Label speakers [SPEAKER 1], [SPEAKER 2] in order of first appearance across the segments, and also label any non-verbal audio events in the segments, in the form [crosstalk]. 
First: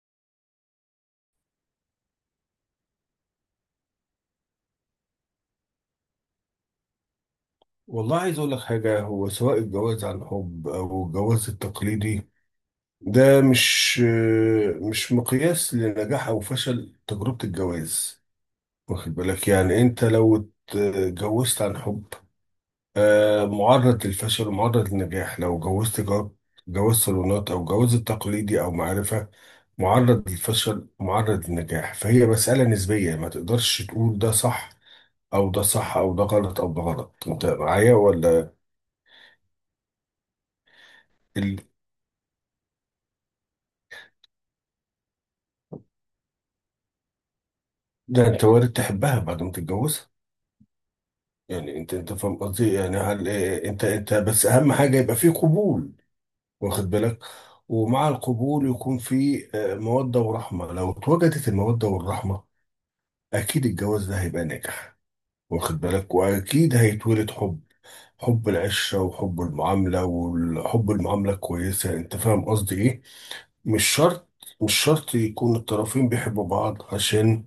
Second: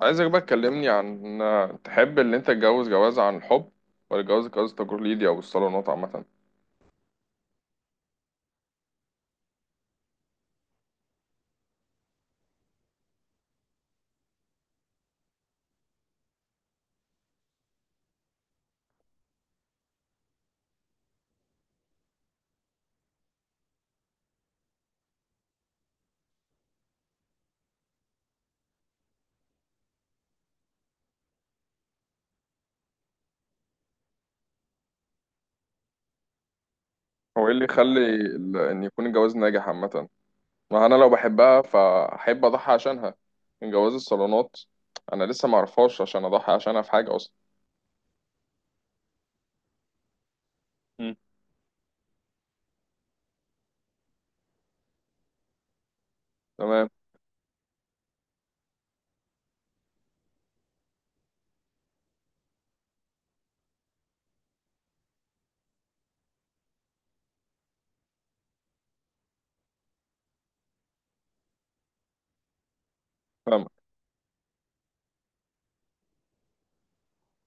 [SPEAKER 1] عايزك بقى تكلمني عن، تحب اللي انت تتجوز جواز عن الحب ولا جواز تقليدي او الصالونات عامة؟
[SPEAKER 2] والله عايز اقول لك حاجه، هو سواء الجواز عن حب او الجواز التقليدي ده مش مقياس لنجاح او فشل تجربه الجواز. واخد بالك؟ يعني انت لو اتجوزت عن حب معرض للفشل ومعرض للنجاح، لو جوزت جواز صالونات او جواز التقليدي او معرفه، معرض للفشل ومعرض للنجاح. فهي مساله نسبيه، ما تقدرش تقول ده صح او ده صح او ده غلط او ده غلط.
[SPEAKER 1] هو
[SPEAKER 2] انت
[SPEAKER 1] ايه اللي
[SPEAKER 2] معايا
[SPEAKER 1] يخلي
[SPEAKER 2] ولا
[SPEAKER 1] ان يكون الجواز ناجح عامة؟ ما انا لو
[SPEAKER 2] إيه؟
[SPEAKER 1] بحبها فاحب اضحي عشانها من جواز الصالونات. انا لسه ما اعرفهاش عشان اضحي عشانها في حاجة اصلا.
[SPEAKER 2] ده انت وارد تحبها بعد ما تتجوزها.
[SPEAKER 1] مم.
[SPEAKER 2] يعني انت فاهم قصدي؟ يعني هل انت بس اهم حاجه يبقى في قبول، واخد
[SPEAKER 1] تمام.
[SPEAKER 2] بالك؟ ومع القبول يكون في موده ورحمه. لو اتوجدت الموده والرحمه اكيد الجواز ده هيبقى ناجح، واخد بالك؟ واكيد هيتولد حب، حب العشره وحب المعامله وحب المعامله الكويسه. انت فاهم قصدي ايه؟
[SPEAKER 1] فاهمك.
[SPEAKER 2] مش شرط، مش شرط يكون الطرفين بيحبوا بعض عشان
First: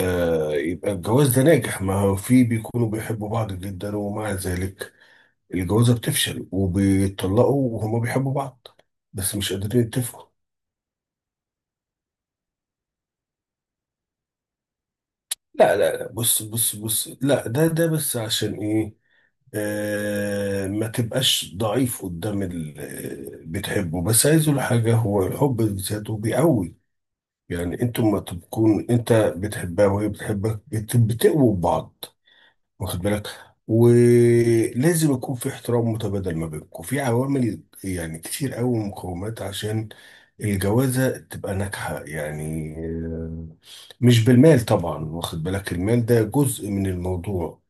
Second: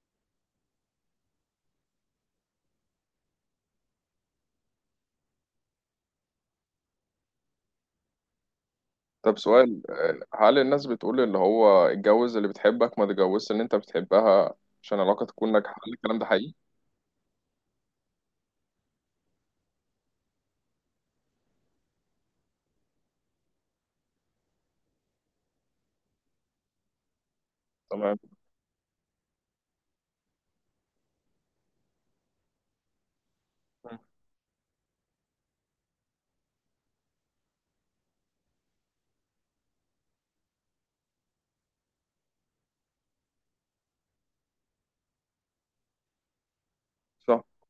[SPEAKER 2] يبقى الجواز ده ناجح. ما هو في بيكونوا بيحبوا بعض جدا ومع ذلك الجوازة بتفشل وبيتطلقوا وهما بيحبوا بعض بس
[SPEAKER 1] طب
[SPEAKER 2] مش
[SPEAKER 1] سؤال،
[SPEAKER 2] قادرين يتفقوا.
[SPEAKER 1] هل الناس بتقول اللي هو اتجوز اللي بتحبك، ما تتجوزش اللي انت بتحبها عشان العلاقة تكون ناجحة،
[SPEAKER 2] لا،
[SPEAKER 1] هل
[SPEAKER 2] لا، لا،
[SPEAKER 1] الكلام ده
[SPEAKER 2] بص
[SPEAKER 1] حقيقي؟
[SPEAKER 2] بص بص، لا ده بس عشان ايه؟ ما تبقاش ضعيف قدام اللي بتحبه. بس عايز اقول حاجة، هو الحب بذاته بيقوي. يعني انتوا
[SPEAKER 1] تمام.
[SPEAKER 2] ما تكون انت بتحبها وهي بتحبك بتقووا بعض، واخد بالك؟
[SPEAKER 1] مم.
[SPEAKER 2] ولازم يكون في احترام متبادل ما بينكم، في عوامل يعني كتير قوي، مقومات عشان الجوازة تبقى ناجحة. مش بالمال طبعا، واخد بالك؟ المال ده جزء من
[SPEAKER 1] صح.
[SPEAKER 2] الموضوع،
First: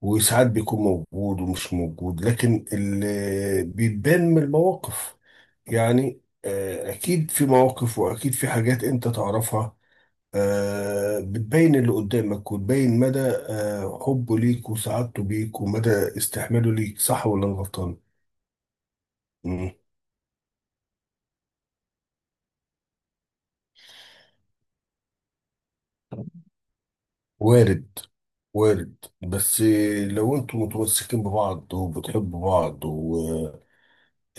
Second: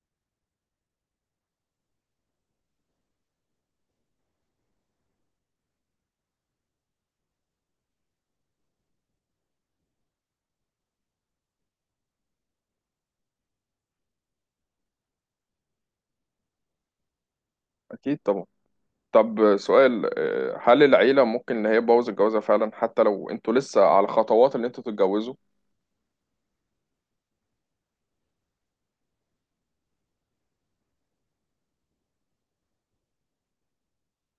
[SPEAKER 2] وساعات بيكون موجود ومش موجود. لكن اللي بيبان من المواقف يعني أكيد في مواقف وأكيد في حاجات أنت تعرفها، بتبين اللي قدامك وتبين مدى حبه ليك وسعادته بيك، ومدى استحماله ليك. صح ولا أنا غلطان؟
[SPEAKER 1] اكيد طبعا. طب
[SPEAKER 2] مم.
[SPEAKER 1] سؤال، هل العيلة ممكن إن هي تبوظ الجوازة فعلا حتى لو أنتوا لسه على خطوات إن أنتوا تتجوزوا؟
[SPEAKER 2] وارد، وارد، بس لو انتوا متمسكين ببعض وبتحبوا بعض و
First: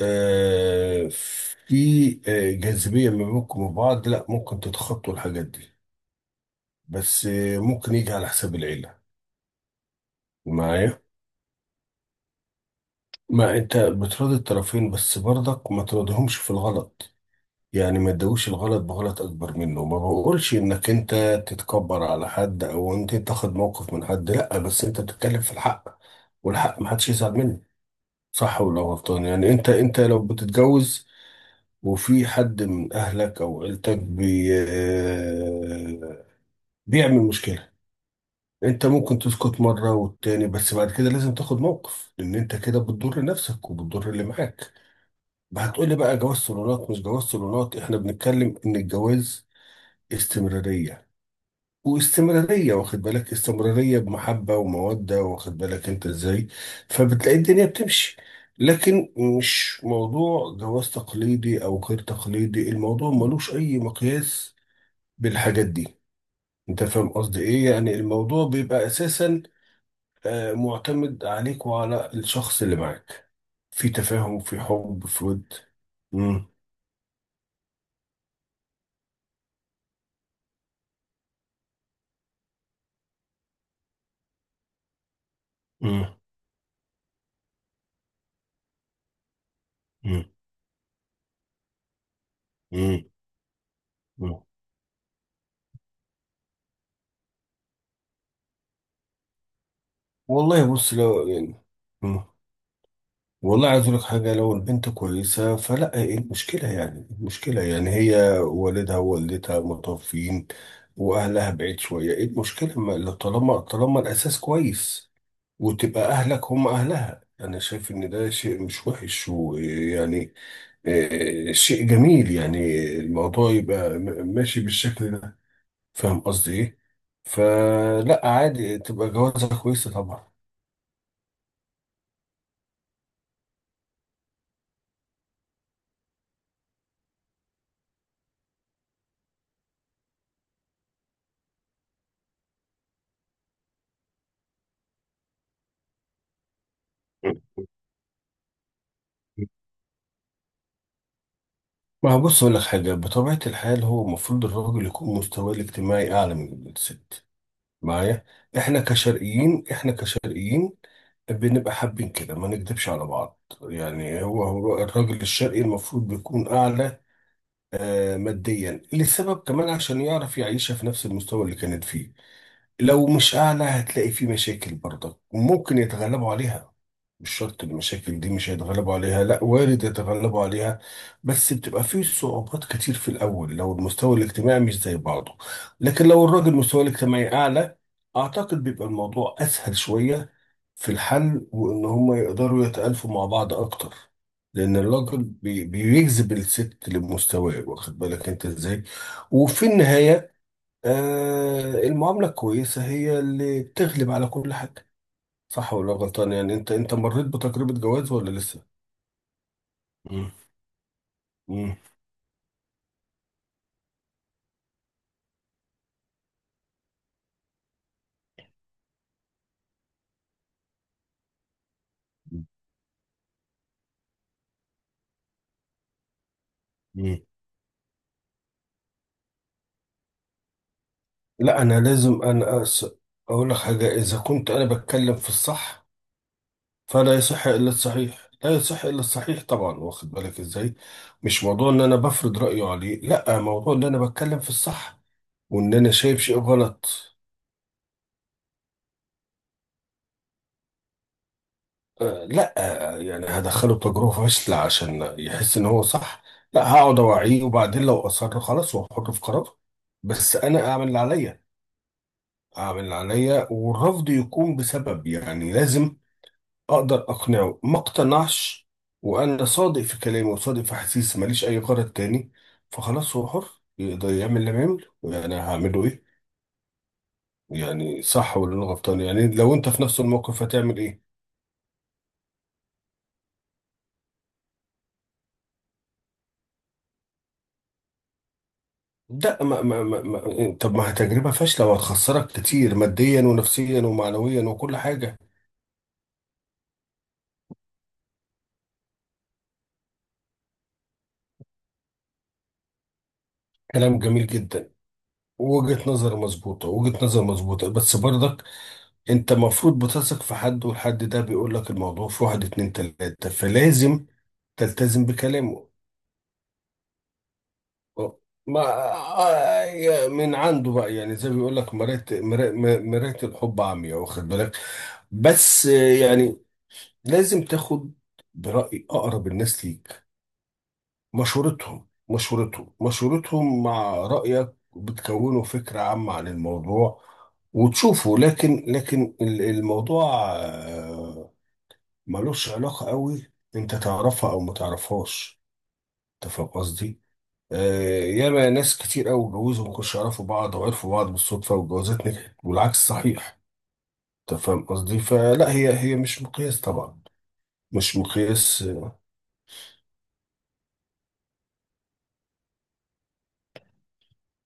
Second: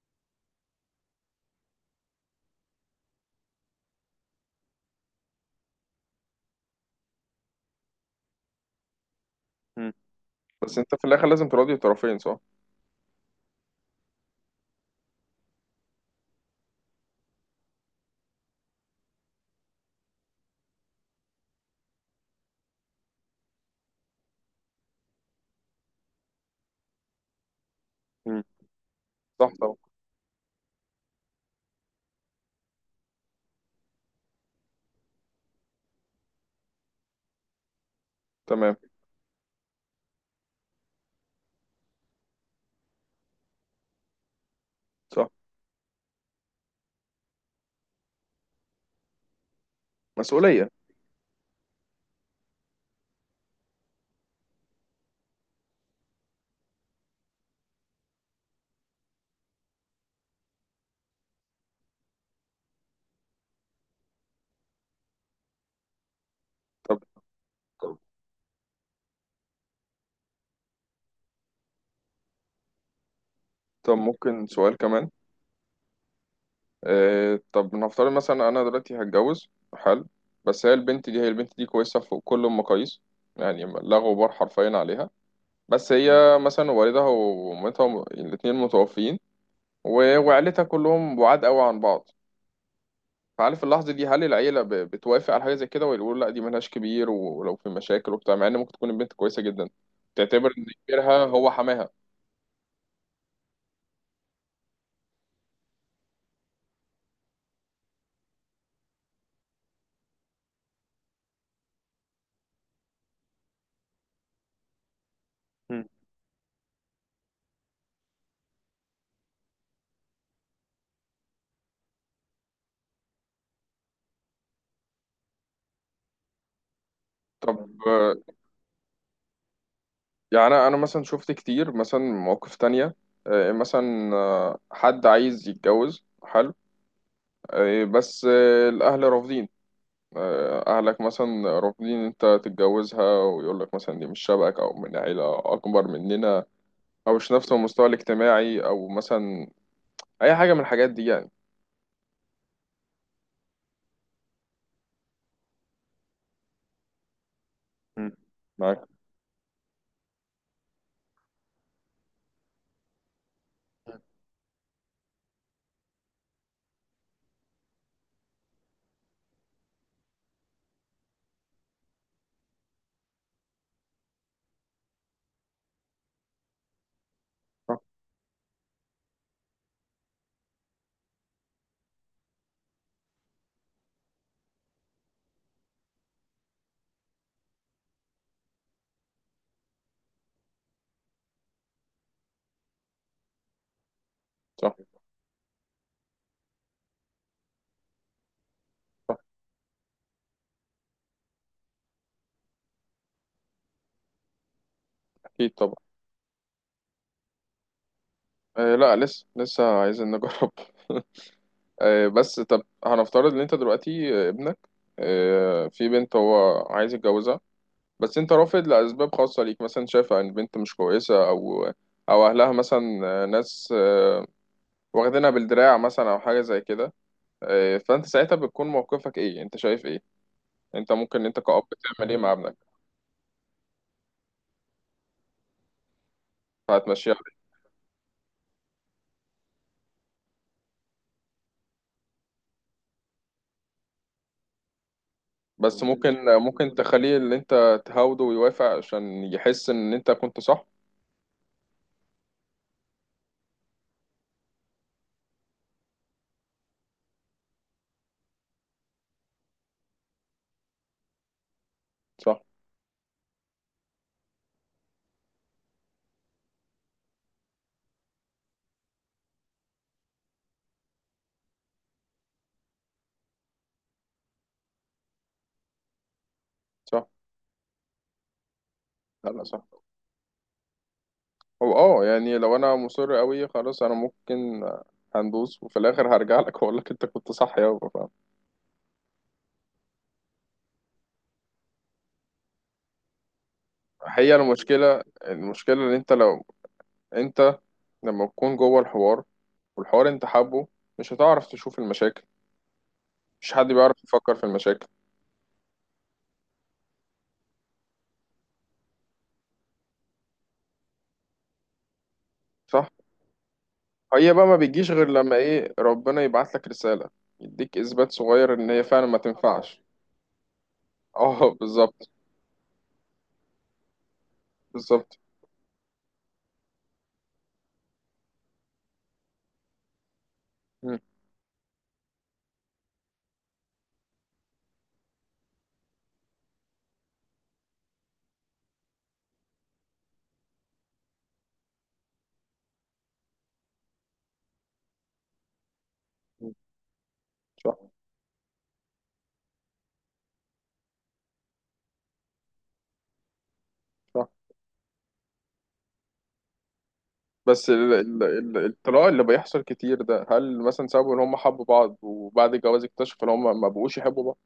[SPEAKER 2] في جاذبية ما بينكم وبعض، لا ممكن تتخطوا الحاجات دي. بس ممكن يجي على حساب العيلة.
[SPEAKER 1] مم. بس أنت
[SPEAKER 2] معايا؟
[SPEAKER 1] في الآخر لازم تراضي الطرفين، صح؟
[SPEAKER 2] ما انت بتراضي الطرفين بس برضك ما تراضيهمش في الغلط. يعني ما تدوش الغلط بغلط اكبر منه. ما بقولش انك انت تتكبر على حد او انت تاخد موقف من حد، لا، بس انت بتتكلم في الحق، والحق ما حدش يزعل منه.
[SPEAKER 1] مم.
[SPEAKER 2] صح ولا غلطان؟ يعني
[SPEAKER 1] صح
[SPEAKER 2] انت
[SPEAKER 1] طبعا.
[SPEAKER 2] انت لو بتتجوز وفي حد من اهلك او عيلتك بي آه، بيعمل مشكلة،
[SPEAKER 1] تمام.
[SPEAKER 2] انت ممكن تسكت مرة والتاني، بس بعد كده لازم تاخد موقف، لان انت كده بتضر نفسك وبتضر اللي معاك.
[SPEAKER 1] صح.
[SPEAKER 2] هتقولي بقى جواز صالونات مش جواز صالونات، احنا بنتكلم ان الجواز
[SPEAKER 1] مسؤولية.
[SPEAKER 2] استمرارية. واستمرارية، واخد بالك؟ استمرارية بمحبة ومودة، واخد بالك انت ازاي؟ فبتلاقي الدنيا بتمشي. لكن مش موضوع جواز تقليدي او غير تقليدي، الموضوع ملوش اي مقياس بالحاجات دي. انت
[SPEAKER 1] طب
[SPEAKER 2] فاهم قصدي ايه؟ يعني
[SPEAKER 1] طب
[SPEAKER 2] الموضوع بيبقى اساسا معتمد عليك وعلى الشخص اللي معاك، في
[SPEAKER 1] طب
[SPEAKER 2] تفاهم،
[SPEAKER 1] ممكن
[SPEAKER 2] في
[SPEAKER 1] سؤال
[SPEAKER 2] حب،
[SPEAKER 1] كمان؟
[SPEAKER 2] في ود. مم.
[SPEAKER 1] طب نفترض مثلا أنا دلوقتي هتجوز. حلو. بس هي البنت دي كويسة في كل المقاييس، يعني لا غبار حرفيا عليها. بس
[SPEAKER 2] مم.
[SPEAKER 1] هي مثلا والدها ومامتها الاتنين متوفيين،
[SPEAKER 2] مم.
[SPEAKER 1] وعيلتها كلهم بعاد قوي عن بعض.
[SPEAKER 2] مم.
[SPEAKER 1] فعارف اللحظة دي، هل
[SPEAKER 2] مم.
[SPEAKER 1] العيلة بتوافق على حاجة زي كده ولا يقولوا لا دي مالهاش كبير، ولو في مشاكل وبتاع، مع ان ممكن تكون البنت كويسة جدا تعتبر ان
[SPEAKER 2] والله بص،
[SPEAKER 1] كبيرها
[SPEAKER 2] لو
[SPEAKER 1] هو
[SPEAKER 2] يعني
[SPEAKER 1] حماها؟
[SPEAKER 2] والله عايز اقول لك حاجه، لو البنت كويسه فلا، ايه المشكله؟ يعني إيه المشكله؟ يعني هي والدها ووالدتها متوفيين واهلها بعيد شويه، ايه المشكله؟ طالما الاساس كويس
[SPEAKER 1] مم.
[SPEAKER 2] وتبقى اهلك هم اهلها. انا شايف ان ده شيء مش وحش، ويعني شيء جميل يعني. الموضوع يبقى ماشي بالشكل ده. فاهم قصدي ايه؟
[SPEAKER 1] طب، آه،
[SPEAKER 2] فلا عادي، تبقى جوازها كويسه طبعا.
[SPEAKER 1] يعني أنا مثلا شفت كتير مثلا مواقف تانية. مثلا حد عايز يتجوز، حلو. بس الاهل رافضين. اهلك مثلا رافضين انت تتجوزها، ويقول لك مثلا دي مش شبهك، او من عيلة اكبر مننا، او مش نفس المستوى الاجتماعي، او مثلا اي حاجة من الحاجات دي يعني.
[SPEAKER 2] ما هو بص، أقول لك حاجة، بطبيعة الحال هو المفروض الراجل يكون مستواه الاجتماعي أعلى من الست.
[SPEAKER 1] مم.
[SPEAKER 2] معايا؟ إحنا
[SPEAKER 1] معاك.
[SPEAKER 2] كشرقيين إحنا كشرقيين بنبقى حابين كده، ما نكدبش على بعض. يعني هو الراجل الشرقي المفروض بيكون أعلى ماديا، لسبب كمان عشان يعرف يعيشها في نفس المستوى اللي كانت فيه. لو مش أعلى هتلاقي في مشاكل برضك، وممكن يتغلبوا عليها. مش شرط
[SPEAKER 1] صح،
[SPEAKER 2] المشاكل دي مش هيتغلبوا عليها، لا وارد يتغلبوا عليها. بس بتبقى فيه صعوبات كتير في الأول لو المستوى الاجتماعي مش زي بعضه. لكن لو الراجل مستواه الاجتماعي أعلى، أعتقد بيبقى الموضوع أسهل شوية في الحل، وإن هم يقدروا يتألفوا مع بعض أكتر.
[SPEAKER 1] صح،
[SPEAKER 2] لأن الراجل بيجذب الست لمستواه، واخد بالك أنت إزاي؟
[SPEAKER 1] صح.
[SPEAKER 2] وفي النهاية المعاملة الكويسة هي اللي بتغلب على كل حاجة.
[SPEAKER 1] اكيد
[SPEAKER 2] صح
[SPEAKER 1] طبعا.
[SPEAKER 2] ولا غلطان؟ يعني انت مريت بتجربة جواز ولا لسه؟
[SPEAKER 1] آه، لا، لسه لسه عايزين
[SPEAKER 2] مم.
[SPEAKER 1] نجرب. [laughs]
[SPEAKER 2] مم.
[SPEAKER 1] بس طب هنفترض ان انت دلوقتي، ابنك في بنت هو عايز يتجوزها، بس انت رافض لاسباب خاصه ليك، مثلا شايف ان البنت مش كويسه، او اهلها مثلا ناس واخدينها بالدراع مثلا او حاجه زي كده.
[SPEAKER 2] مم.
[SPEAKER 1] فانت ساعتها بتكون موقفك ايه، انت شايف ايه؟ انت ممكن انت كأب
[SPEAKER 2] لا، انا
[SPEAKER 1] تعمل ايه
[SPEAKER 2] لازم،
[SPEAKER 1] مع ابنك؟
[SPEAKER 2] اقول لك حاجة، اذا كنت انا بتكلم في الصح
[SPEAKER 1] هتمشيها؟
[SPEAKER 2] فلا يصح الا الصحيح، لا يصح الا الصحيح طبعا. واخد بالك ازاي؟ مش موضوع ان انا بفرض رأيي عليه، لا، موضوع ان انا بتكلم في الصح وان
[SPEAKER 1] بس
[SPEAKER 2] انا شايف
[SPEAKER 1] ممكن
[SPEAKER 2] شيء
[SPEAKER 1] ممكن
[SPEAKER 2] غلط.
[SPEAKER 1] تخليه اللي انت تهاوده ويوافق عشان يحس ان انت كنت صح.
[SPEAKER 2] لا، يعني هدخله تجربة فاشلة عشان يحس ان هو صح؟ لا، هقعد اوعيه، وبعدين لو اصر خلاص واحطه في قرار، بس انا اعمل اللي عليا.
[SPEAKER 1] صح،
[SPEAKER 2] اعمل اللي عليا والرفض يكون بسبب، يعني لازم اقدر اقنعه، ما اقتنعش، وانا صادق في كلامي وصادق في احاسيسي، ماليش اي غرض تاني. فخلاص هو حر، يقدر يعمل اللي يعمله، يعني هعمله ايه؟
[SPEAKER 1] صح.
[SPEAKER 2] يعني صح ولا انا غلطان؟ يعني
[SPEAKER 1] لا، لا،
[SPEAKER 2] لو انت
[SPEAKER 1] صح.
[SPEAKER 2] في نفس الموقف هتعمل ايه؟
[SPEAKER 1] هو يعني لو انا مصر قوي خلاص، انا ممكن هندوس، وفي الاخر هرجع لك واقول لك انت كنت صح يابا، فاهم؟
[SPEAKER 2] ده طب ما هي تجربة فاشلة وهتخسرك كتير ماديا ونفسيا
[SPEAKER 1] هي
[SPEAKER 2] ومعنويا وكل
[SPEAKER 1] المشكله،
[SPEAKER 2] حاجة.
[SPEAKER 1] ان انت لو انت لما تكون جوه الحوار، والحوار انت حابه، مش هتعرف تشوف المشاكل، مش حد
[SPEAKER 2] كلام
[SPEAKER 1] بيعرف
[SPEAKER 2] جميل
[SPEAKER 1] يفكر في
[SPEAKER 2] جدا،
[SPEAKER 1] المشاكل.
[SPEAKER 2] وجهة نظر مظبوطة، وجهة نظر مظبوطة، بس برضك انت المفروض بتثق في حد، والحد ده بيقول لك الموضوع في واحد اتنين
[SPEAKER 1] صح.
[SPEAKER 2] تلاتة، فلازم
[SPEAKER 1] هي بقى ما بتجيش
[SPEAKER 2] تلتزم
[SPEAKER 1] غير لما
[SPEAKER 2] بكلامه.
[SPEAKER 1] ايه، ربنا يبعت لك رساله، يديك اثبات صغير
[SPEAKER 2] ما
[SPEAKER 1] ان هي فعلا ما تنفعش.
[SPEAKER 2] من عنده بقى، يعني زي ما
[SPEAKER 1] اه،
[SPEAKER 2] بيقول لك
[SPEAKER 1] بالظبط.
[SPEAKER 2] مرات الحب عمياء، واخد بالك؟
[SPEAKER 1] بالظبط.
[SPEAKER 2] بس يعني لازم تاخد برأي أقرب الناس ليك،
[SPEAKER 1] مم.
[SPEAKER 2] مشورتهم، مشورتهم، مشورتهم مع رأيك، بتكونوا فكرة عامة عن الموضوع وتشوفوا. لكن الموضوع ملوش علاقة قوي انت تعرفها او ما تعرفهاش. انت فاهم
[SPEAKER 1] مم.
[SPEAKER 2] قصدي؟
[SPEAKER 1] صح،
[SPEAKER 2] ياما ناس كتير قوي اتجوزوا ما كانوش يعرفوا بعض، وعرفوا بعض بالصدفة والجوازات نجحت، والعكس صحيح.
[SPEAKER 1] صح.
[SPEAKER 2] انت فاهم قصدي؟ فلا هي مش مقياس طبعا.
[SPEAKER 1] بس ال
[SPEAKER 2] مش
[SPEAKER 1] ال
[SPEAKER 2] مقياس،
[SPEAKER 1] ال الطلاق اللي بيحصل كتير ده، هل مثلا سببه ان هم حبوا بعض وبعد الجواز اكتشفوا ان هم ما بقوش يحبوا بعض؟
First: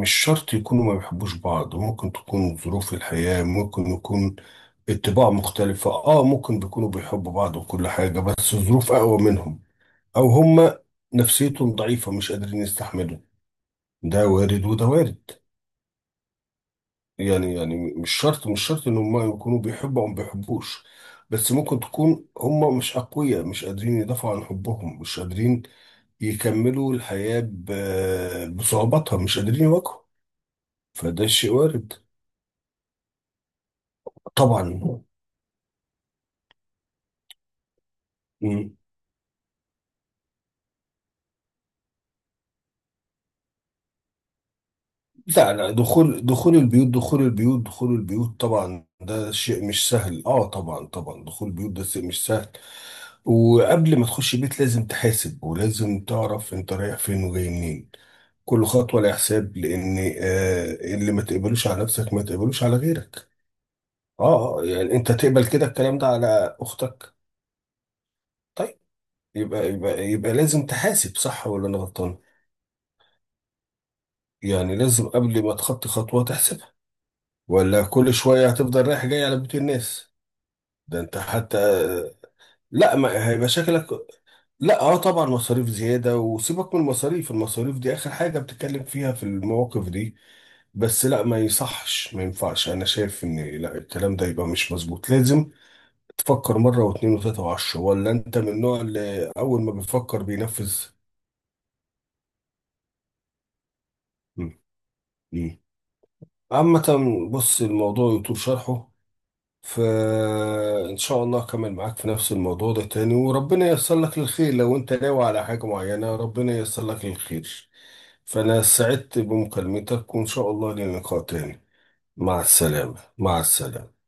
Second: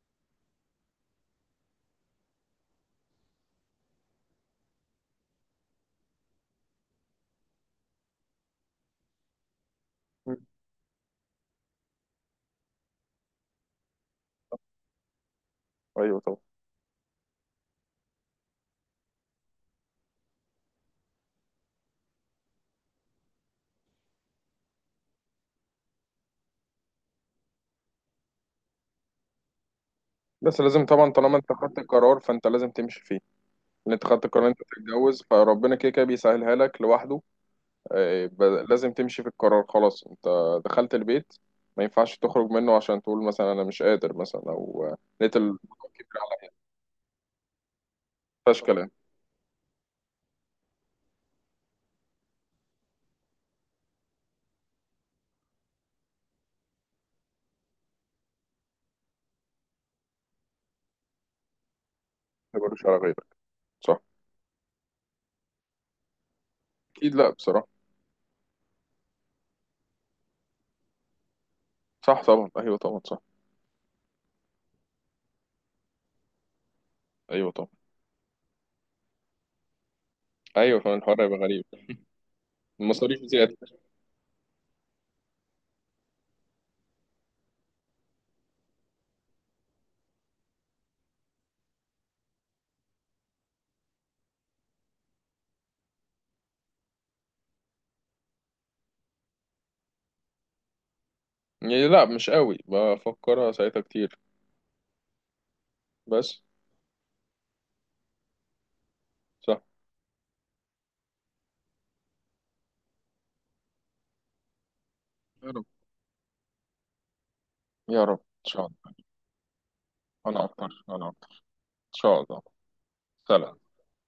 [SPEAKER 2] مش شرط يكونوا ما بيحبوش بعض، ممكن تكون ظروف الحياة، ممكن يكون الطباع مختلفة، ممكن بيكونوا بيحبوا بعض وكل حاجة بس الظروف أقوى منهم، أو
[SPEAKER 1] مم.
[SPEAKER 2] هما نفسيتهم ضعيفة مش قادرين يستحملوا. ده وارد وده وارد.
[SPEAKER 1] ايوه طبعا.
[SPEAKER 2] يعني مش شرط، مش شرط إن هما يكونوا بيحبوا أو ما بيحبوش، بس ممكن تكون هما مش أقوياء، مش قادرين يدافعوا عن حبهم، مش قادرين يكملوا الحياة بصعوباتها، مش قادرين يواجهوا.
[SPEAKER 1] بس لازم طبعا
[SPEAKER 2] فده
[SPEAKER 1] طالما
[SPEAKER 2] شيء
[SPEAKER 1] انت خدت
[SPEAKER 2] وارد.
[SPEAKER 1] القرار، فانت لازم تمشي فيه. ان انت خدت القرار إن انت
[SPEAKER 2] طبعا.
[SPEAKER 1] تتجوز، فربنا كده كده بيسهلها لك لوحده.
[SPEAKER 2] مم.
[SPEAKER 1] لازم تمشي في القرار. خلاص، انت دخلت البيت، ما ينفعش تخرج منه عشان تقول مثلا انا مش قادر، مثلا، او لقيت
[SPEAKER 2] لا،
[SPEAKER 1] الموضوع
[SPEAKER 2] لا،
[SPEAKER 1] كبير
[SPEAKER 2] دخول،
[SPEAKER 1] على.
[SPEAKER 2] دخول البيوت، دخول البيوت، دخول البيوت
[SPEAKER 1] فشكل
[SPEAKER 2] طبعا
[SPEAKER 1] ما
[SPEAKER 2] ده شيء مش سهل، اه طبعا، طبعا دخول البيوت ده شيء مش سهل. وقبل ما تخش بيت لازم تحاسب، ولازم تعرف انت رايح فين وجاي منين. كل خطوة لها حساب، لان اللي ما تقبلوش على نفسك ما تقبلوش على
[SPEAKER 1] تكبرش على غيرك.
[SPEAKER 2] غيرك.
[SPEAKER 1] صح.
[SPEAKER 2] يعني انت تقبل كده الكلام ده على اختك؟
[SPEAKER 1] اكيد، لا بصراحة.
[SPEAKER 2] طيب. يبقى لازم تحاسب. صح ولا انا غلطان؟
[SPEAKER 1] صح طبعا. ايوه طبعا. صح.
[SPEAKER 2] يعني لازم قبل ما تخطي خطوة تحسب،
[SPEAKER 1] ايوه طبعا.
[SPEAKER 2] ولا كل شوية هتفضل رايح جاي على بيوت الناس.
[SPEAKER 1] ايوه، كمان
[SPEAKER 2] ده انت
[SPEAKER 1] الحوار هيبقى
[SPEAKER 2] حتى،
[SPEAKER 1] غريب.
[SPEAKER 2] لا،
[SPEAKER 1] المصاريف
[SPEAKER 2] ما هيبقى
[SPEAKER 1] زيادة.
[SPEAKER 2] شكلك. لا، طبعا مصاريف زيادة، وسيبك من المصاريف، المصاريف دي اخر حاجة بتتكلم فيها في المواقف دي. بس لا، ما يصحش ما ينفعش، انا شايف ان لا، الكلام ده يبقى مش مظبوط، لازم تفكر مرة واثنين وثلاثة وعشرة. ولا انت من النوع اللي اول ما بيفكر بينفذ؟
[SPEAKER 1] يعني لا، مش قوي بفكرها ساعتها كتير.
[SPEAKER 2] مم. مم.
[SPEAKER 1] بس.
[SPEAKER 2] عامة، بص، الموضوع يطول شرحه.
[SPEAKER 1] صح.
[SPEAKER 2] فإن شاء الله أكمل معاك في نفس الموضوع ده تاني، وربنا ييسر لك الخير لو أنت ناوي على
[SPEAKER 1] يا رب.
[SPEAKER 2] حاجة معينة. ربنا ييسر لك الخير.
[SPEAKER 1] يا رب ان
[SPEAKER 2] فأنا
[SPEAKER 1] شاء الله.
[SPEAKER 2] سعدت بمكالمتك، وإن
[SPEAKER 1] انا
[SPEAKER 2] شاء الله
[SPEAKER 1] اكتر،
[SPEAKER 2] لنا
[SPEAKER 1] انا
[SPEAKER 2] لقاء
[SPEAKER 1] اكتر.
[SPEAKER 2] تاني.
[SPEAKER 1] ان شاء
[SPEAKER 2] مع
[SPEAKER 1] الله.
[SPEAKER 2] السلامة، مع
[SPEAKER 1] سلام.
[SPEAKER 2] السلامة.